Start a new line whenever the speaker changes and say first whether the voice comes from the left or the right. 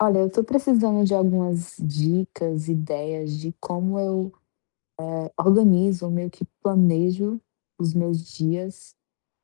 left: Olha, eu estou precisando de algumas dicas, ideias de como eu, organizo, meio que planejo os meus dias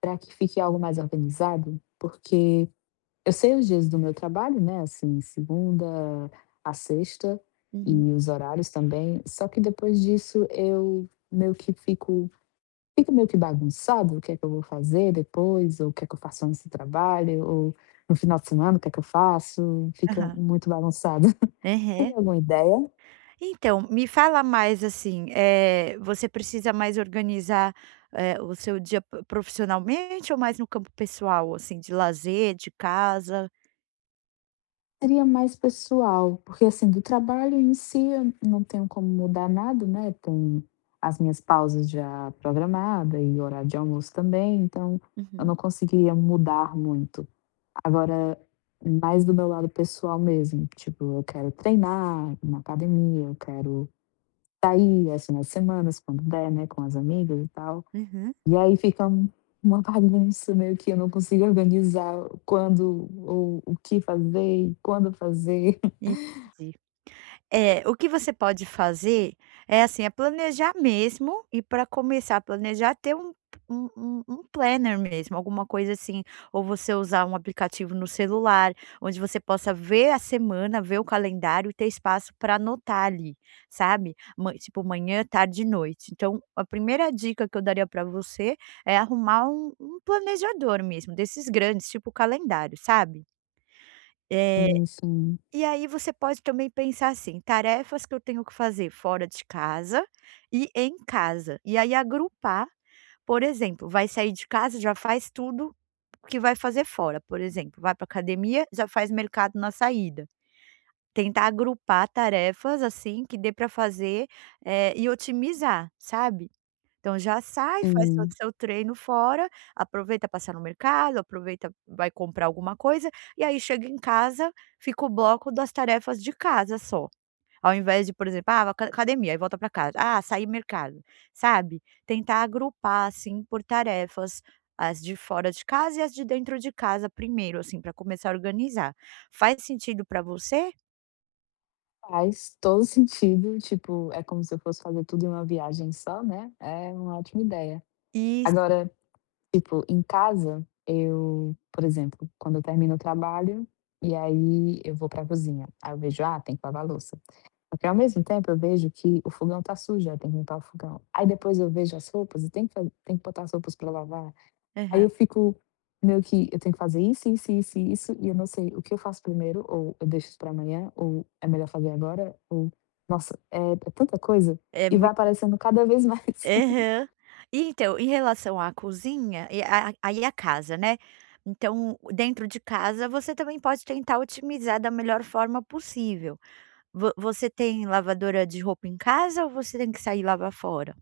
left: para que fique algo mais organizado, porque eu sei os dias do meu trabalho, né, assim, segunda a sexta
right: Uhum.
left: e os horários também, só que depois disso eu meio que fico meio que bagunçado o que é que eu vou fazer depois, ou o que é que eu faço antes trabalho, ou no final de semana o que é que eu faço, fica
right: Aham.
left: muito bagunçado.
right: Aham.
left: Teria alguma ideia?
right: Então, me fala mais assim, você precisa mais organizar, o seu dia profissionalmente ou mais no campo pessoal, assim, de lazer, de casa?
left: Seria mais pessoal, porque assim, do trabalho em si eu não tenho como mudar nada, né, tem as minhas pausas já programada e horário de almoço também, então eu
right: Uhum.
left: não conseguiria mudar muito. Agora, mais do meu lado pessoal mesmo, tipo, eu quero treinar, na academia, eu quero sair, assim, nas semanas, quando der, né, com as amigas e tal.
right: Uhum.
left: E aí fica uma bagunça, meio que eu não consigo organizar quando ou o que fazer e quando fazer.
right: Entendi. É, o que você pode fazer é assim, é planejar mesmo e para começar a planejar ter um planner mesmo, alguma coisa assim, ou você usar um aplicativo no celular, onde você possa ver a semana, ver o calendário e ter espaço para anotar ali, sabe. Ma tipo manhã, tarde e noite. Então, a primeira dica que eu daria para você é arrumar um planejador mesmo, desses grandes, tipo calendário, sabe. Eh
left: Enfim,
right: e aí você pode também pensar assim: tarefas que eu tenho que fazer fora de casa e em casa. E aí agrupar, por exemplo, vai sair de casa, já faz tudo que vai fazer fora. Por exemplo, vai para academia, já faz mercado na saída. Tentar agrupar tarefas assim que dê para fazer e otimizar, sabe? Então já sai, faz seu
left: sim,
right: seu treino fora, aproveita passar no mercado, aproveita, vai comprar alguma coisa, e aí chega em casa, fica o bloco das tarefas de casa só. Ao invés de, por exemplo, ah, academia, aí volta para casa, ah, sair mercado, sabe? Tentar agrupar, assim, por tarefas, as de fora de casa e as de dentro de casa primeiro, assim, para começar a organizar. Faz sentido para você?
left: faz todo sentido, tipo, é como se eu fosse fazer tudo em uma viagem só, né, é uma ótima ideia.
right: Isso.
left: Agora, tipo, em casa, eu, por exemplo, quando eu termino o trabalho, e aí eu vou pra cozinha, aí eu vejo: "Ah, tem que lavar a louça". Porque ao mesmo tempo eu vejo que o fogão tá sujo, aí tem que limpar o fogão. Aí depois eu vejo as roupas e tem que botar as roupas pra lavar. Aí
right: Aham.
left: eu fico meio que eu tenho que fazer isso, isso, isso e isso, e eu não sei o que eu faço primeiro, ou eu deixo isso pra amanhã, ou é melhor fazer agora, ou nossa, é tanta coisa,
right: É
left: e vai
right: muito.
left: aparecendo cada vez mais.
right: Aham. Então, em relação à cozinha e a casa, né. Então, dentro de casa, você também pode tentar otimizar da melhor forma possível. Vo Você tem lavadora de roupa em casa ou você tem que sair e lavar fora?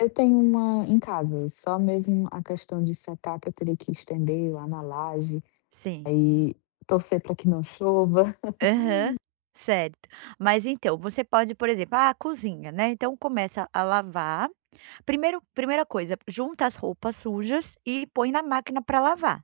left: Eu tenho uma em casa, só mesmo a questão de secar que eu teria que estender lá na laje,
right: Sim.
left: aí torcer pra que não chova.
right: Aham. Certo. Mas então, você pode, por exemplo, ah, a cozinha, né, então começa a lavar. Primeiro Primeira coisa, junta as roupas sujas e põe na máquina para lavar.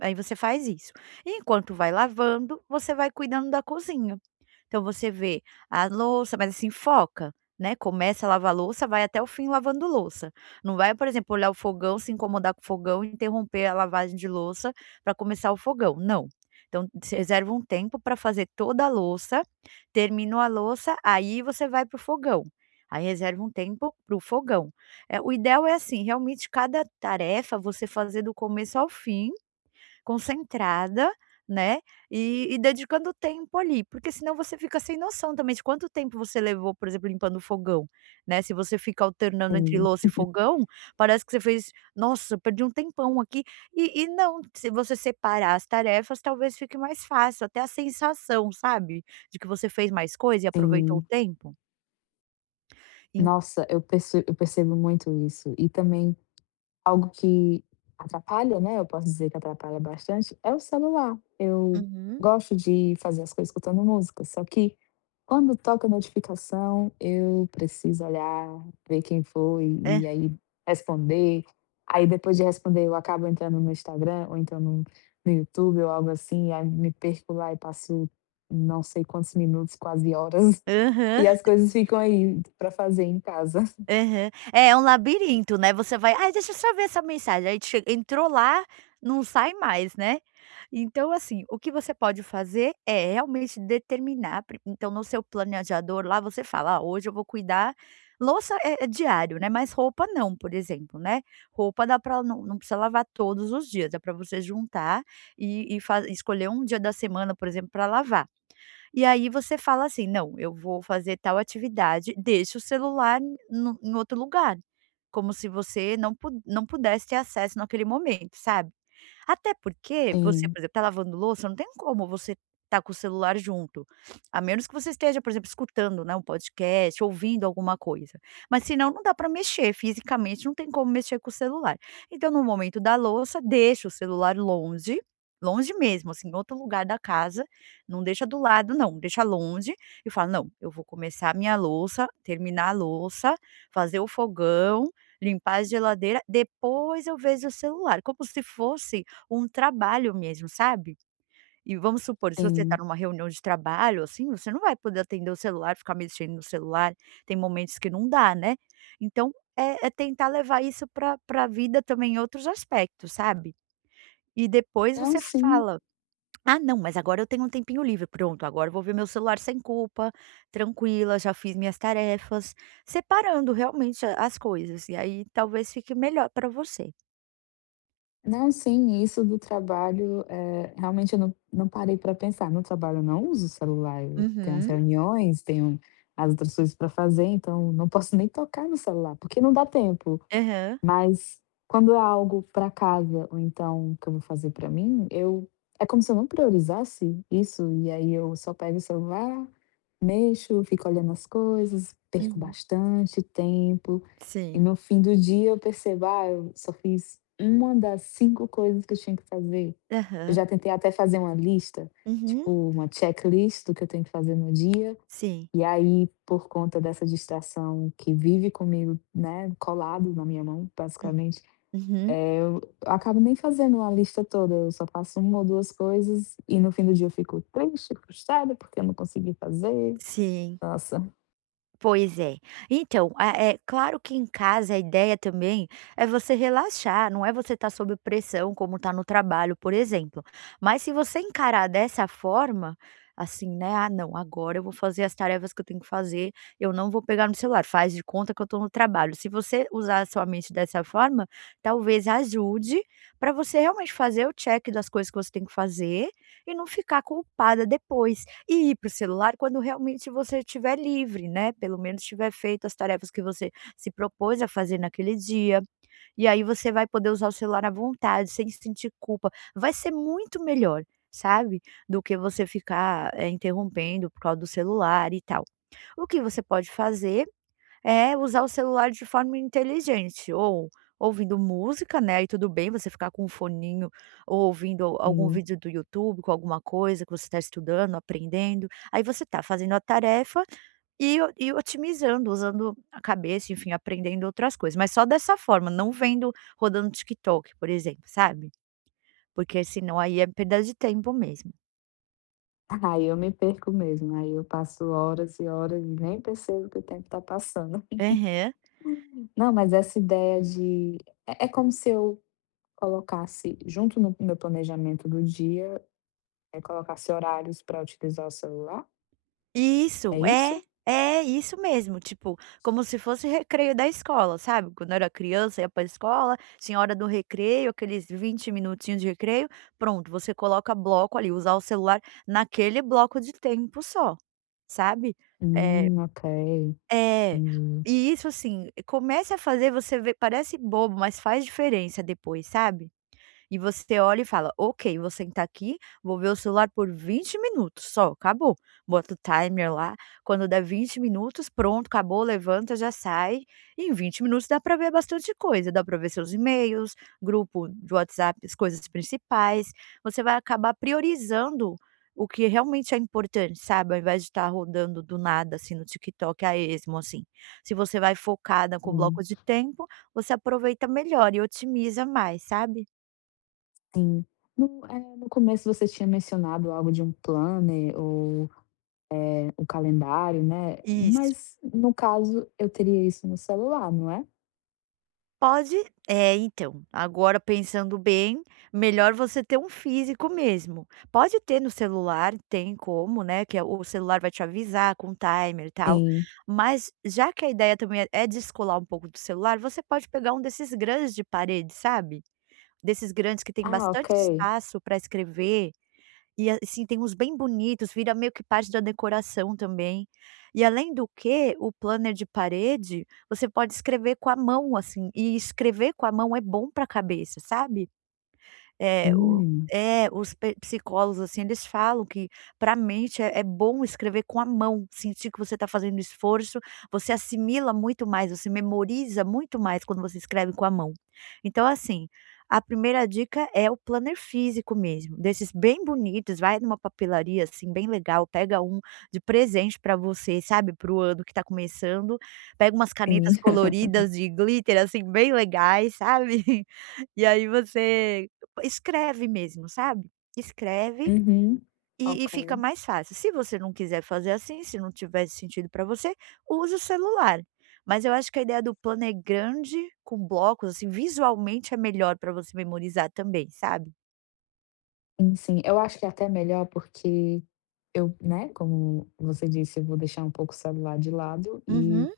right: Aí você faz isso. Enquanto vai lavando, você vai cuidando da cozinha. Então você vê a louça, mas assim foca, né, começa a lavar a louça, vai até o fim lavando louça. Não vai, por exemplo, olhar o fogão, se incomodar com o fogão e interromper a lavagem de louça para começar o fogão, não. Então você reserva um tempo para fazer toda a louça, terminou a louça, aí você vai para o fogão. Aí reserva um tempo para o fogão. O ideal é assim, realmente cada tarefa você fazer do começo ao fim, concentrada, né, e dedicando tempo ali, porque senão você fica sem noção também de quanto tempo você levou, por exemplo, limpando o fogão, né, se você fica alternando entre
left: Sim,
right: louça e fogão, parece que você fez: "Nossa, perdi um tempão aqui", e não, se você separar as tarefas, talvez fique mais fácil, até a sensação, sabe, de que você fez mais coisa e aproveitou o
left: sim.
right: tempo. En
left: Nossa, eu percebo muito isso. E também algo que atrapalha, né, eu posso dizer que atrapalha bastante, é o celular. Eu
right: Uhum.
left: gosto de fazer as coisas escutando música, só que quando toca notificação, eu preciso olhar, ver quem foi
right: É.
left: e aí responder. Aí depois de responder, eu acabo entrando no Instagram ou então no YouTube ou algo assim, aí me perco lá e passo não sei quantos minutos, quase horas, e
right: Aham.
left: as coisas ficam aí para fazer em casa.
right: Aham. É, é um labirinto, né, você vai: "Ai, deixa eu só ver essa mensagem", aí che entrou lá, não sai mais, né. Então assim, o que você pode fazer é realmente determinar pri então no seu planejador lá você fala: "Ó, hoje eu vou cuidar". Louça é diário, né, mas roupa não, por exemplo, né. Roupa dá pra não precisa lavar todos os dias, dá pra você juntar e fa escolher um dia da semana, por exemplo, para lavar. E aí você fala assim: "Não, eu vou fazer tal atividade", deixa o celular no em outro lugar, como se você não pudesse ter acesso naquele momento, sabe? Até porque você,
left: Sim,
right: por exemplo, tá lavando louça, não tem como você tá com o celular junto, a menos que você esteja, por exemplo, escutando, né, um podcast, ouvindo alguma coisa, mas senão não dá para mexer fisicamente, não tem como mexer com o celular. Então no momento da louça, deixa o celular longe, longe mesmo, assim, em outro lugar da casa, não deixa do lado não, deixa longe e fala: "Não, eu vou começar a minha louça, terminar a louça, fazer o fogão, limpar a geladeira, depois eu vejo o celular", como se fosse um trabalho mesmo, sabe. E vamos supor, se você está
left: sim.
right: numa reunião de trabalho, assim, você não vai poder atender o celular, ficar mexendo no celular, tem momentos que não dá, né. Então, é tentar levar isso para a vida também em outros aspectos, sabe. E depois
left: Não,
right: você
left: sim.
right: fala: "Ah não, mas agora eu tenho um tempinho livre, pronto, agora eu vou ver meu celular sem culpa, tranquila, já fiz minhas tarefas", separando realmente a as coisas, e aí talvez fique melhor para você.
left: Não, sim, isso do trabalho, é realmente eu não parei para pensar. No trabalho eu não uso o celular, eu tenho as
right: Uhum.
left: reuniões, tenho as outras coisas para fazer, então não posso nem tocar no celular, porque não dá tempo.
right: Aham.
left: Mas quando é algo para casa ou então que eu vou fazer para mim, eu é como se eu não priorizasse isso, e aí eu só pego o celular, mexo, fico olhando as coisas, perco
right: Uhum.
left: bastante tempo. E
right: Sim.
left: no fim do dia eu percebo: "Ah, eu só fiz uma das 5 coisas que eu tinha que fazer". Eu
right: Aham.
left: já tentei até fazer uma lista,
right: Uhum,
left: tipo uma checklist do que eu tenho que fazer no dia,
right: sim.
left: e aí por conta dessa distração que vive comigo, né, colado na minha mão
right: Hum,
left: basicamente,
right: uhum,
left: eu acabo nem fazendo uma lista toda, eu só faço uma ou 2 coisas e no fim do dia eu fico triste, frustrada, porque eu não consegui fazer.
right: sim.
left: Nossa,
right: Pois é. Então, ah, é claro que em casa a ideia também é você relaxar, não é você estar sob pressão como está no trabalho, por exemplo. Mas se você encarar dessa forma, assim, né: "Ah não, agora eu vou fazer as tarefas que eu tenho que fazer, eu não vou pegar no celular", faz de conta que eu estou no trabalho. Se você usar a sua mente dessa forma, talvez ajude para você realmente fazer o check das coisas que você tem que fazer. E não ficar culpada depois, e ir para o celular quando realmente você estiver livre, né, pelo menos tiver feito as tarefas que você se propôs a fazer naquele dia, e aí você vai poder usar o celular à vontade, sem sentir culpa. Vai ser muito melhor, sabe, do que você ficar, interrompendo por causa do celular e tal. O que você pode fazer é usar o celular de forma inteligente, ou ouvindo música, né, aí tudo bem você ficar com um foninho ou ouvindo algum
left: sim.
right: vídeo do YouTube com alguma coisa que você está estudando, aprendendo, aí você está fazendo a tarefa e otimizando, usando a cabeça, enfim, aprendendo outras coisas, mas só dessa forma, não vendo, rodando TikTok, por exemplo, sabe, porque senão aí é perda de tempo mesmo.
left: Aí eu me perco mesmo, aí eu passo horas e horas e nem percebo que o tempo está passando.
right: Aham.
left: Não, mas essa ideia de é como se eu colocasse junto no meu planejamento do dia, colocasse horários para utilizar o celular, é
right: Isso, é,
left: isso?
right: é isso mesmo, tipo, como se fosse recreio da escola, sabe, quando eu era criança, ia pra escola, tinha hora do recreio, aqueles 20 minutinhos de recreio, pronto, você coloca bloco ali, usar o celular naquele bloco de tempo só, sabe. é
left: Ok,
right: é,
left: entendi.
right: e isso, assim, comece a fazer, você vê, parece bobo, mas faz diferença depois, sabe. E você olha e fala: "Ok, vou sentar aqui, vou ver o celular por 20 minutos só, acabou". Bota o timer lá, quando dá 20 minutos, pronto, acabou, levanta, já sai. E em 20 minutos dá para ver bastante coisa, dá para ver seus e-mails, grupo de WhatsApp, as coisas principais. Você vai acabar priorizando o que realmente é importante, sabe, ao invés de estar rodando do nada, assim, no TikTok a esmo, assim. Se você vai focada com o bloco
left: Sim,
right: de tempo, você aproveita melhor e otimiza mais, sabe?
left: sim. No no começo você tinha mencionado algo de um planner ou, o calendário, né,
right: Isso.
left: mas no caso eu teria isso no celular, não é?
right: Pode É, então, agora pensando bem, melhor você ter um físico mesmo. Pode ter no celular, tem como, né, que é, o celular vai te avisar com timer e tal,
left: Sim.
right: mas já que a ideia também é descolar um pouco do celular, você pode pegar um desses grandes de parede, sabe? Desses grandes que tem
left: Ah, ok.
right: bastante espaço para escrever. E assim, tem uns bem bonitos, vira meio que parte da decoração também. E além do que, o planner de parede, você pode escrever com a mão, assim, e escrever com a mão é bom para a cabeça, sabe? É, o
left: Hum,
right: é, os pe psicólogos, assim, eles falam que para a mente é bom escrever com a mão, sentir que você está fazendo esforço, você assimila muito mais, você memoriza muito mais quando você escreve com a mão. Então, assim, a primeira dica é o planner físico mesmo, desses bem bonitos, vai numa papelaria, assim, bem legal, pega um de presente para você, sabe, para o ano que está começando, pega umas
left: sim.
right: canetas coloridas de glitter, assim, bem legais, sabe. E aí você escreve mesmo, sabe? Escreve
left: Uhum.
right: e
left: Ok.
right: fica mais fácil. Se você não quiser fazer assim, se não tiver sentido para você, usa o celular. Mas eu acho que a ideia do plano é grande, com blocos, assim, visualmente é melhor para você memorizar também, sabe?
left: Sim, sim. Eu acho que é até melhor porque eu, né, como você disse, eu vou deixar um pouco o celular de lado e
right: Uhum.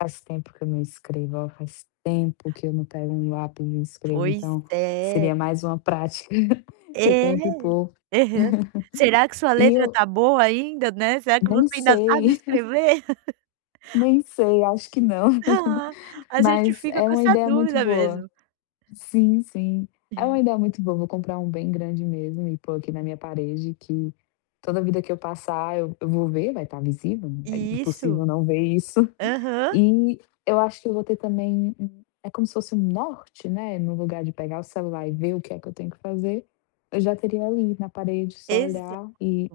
left: faz tempo que eu não escrevo, ó, faz tempo que eu não pego um lápis e escrevo,
right: Pois
left: então
right: é.
left: seria mais uma prática que eu
right: É.
left: tenho que pôr.
right: Aham. Será que sua
left: E
right: letra
left: eu
right: tá boa ainda, né? Será que você
left: nem
right: ainda sabe
left: sei,
right: escrever?
left: nem sei, acho que não,
right: Ah, a gente
left: mas
right: fica
left: é
right: com
left: uma
right: essa
left: ideia muito
right: dúvida
left: boa.
right: mesmo.
left: Sim, sim. É uma ideia muito boa, vou comprar um bem grande mesmo e pôr aqui na minha parede que toda vida que eu passar eu vou ver, vai estar visível, é
right: Isso.
left: impossível não ver isso.
right: Aham.
left: E eu acho que eu vou ter também um é como se fosse um norte, né, no lugar de pegar o celular e ver o que é que eu tenho que fazer, eu já teria ali na parede, só
right: Exa
left: olhar e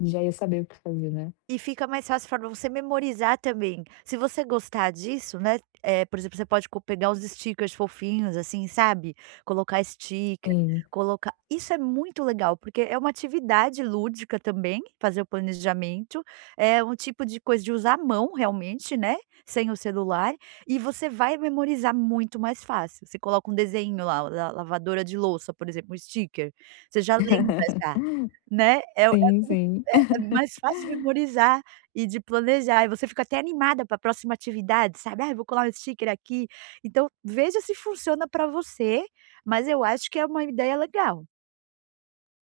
left: já ia saber o que fazer, né.
right: E fica mais fácil para você memorizar também. Se você gostar disso, né, é por exemplo, você pode co pegar uns stickers fofinhos, assim, sabe, colocar sticker,
left: Sim.
right: colocar isso é muito legal, porque é uma atividade lúdica também, fazer o planejamento, é um tipo de coisa de usar a mão realmente, né, sem o celular, e você vai memorizar muito mais fácil. Você coloca um desenho lá, da lavadora de louça, por exemplo, um sticker, você já lembra já, né, é é
left: Sim, sim.
right: é mais fácil de memorizar e de planejar, e você fica até animada para a próxima atividade, sabe: "Ai, vou colar um sticker aqui". Então, veja se funciona para você, mas eu acho que é uma ideia legal.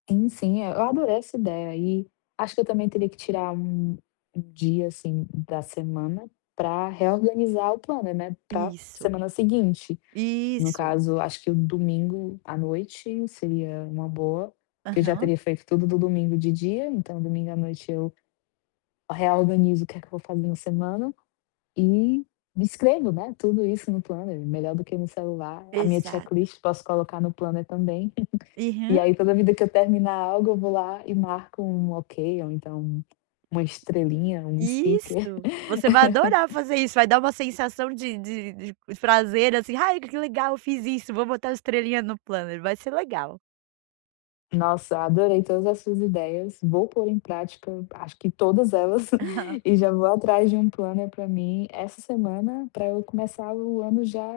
left: Sim, sim, eu adorei essa ideia e acho que eu também teria que tirar um dia, assim, da semana para reorganizar o plano né, para
right: Isso,
left: semana seguinte. No
right: isso.
left: caso, acho que o domingo à noite seria uma boa, porque eu já
right: Aham.
left: teria feito tudo do domingo de dia, então domingo à noite eu reorganizo o que é que eu vou fazer na semana e escrevo, né, tudo isso no planner, melhor do que no celular. A minha
right: Exato.
left: checklist posso colocar no planner também. E
right: Aham.
left: aí toda vida que eu terminar algo, eu vou lá e marco um ok ou então uma estrelinha, um sticker.
right: Isso. Você vai adorar fazer isso, vai dar uma sensação de prazer, assim: "Ai, que legal, eu fiz isso, vou botar estrelinha no planner", vai ser legal.
left: Nossa, adorei todas as suas ideias, vou pôr em prática, acho que todas elas, e já vou atrás de um planner para mim essa semana, para eu começar o ano já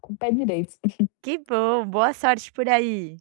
left: com o pé direito.
right: Que bom, boa sorte por aí.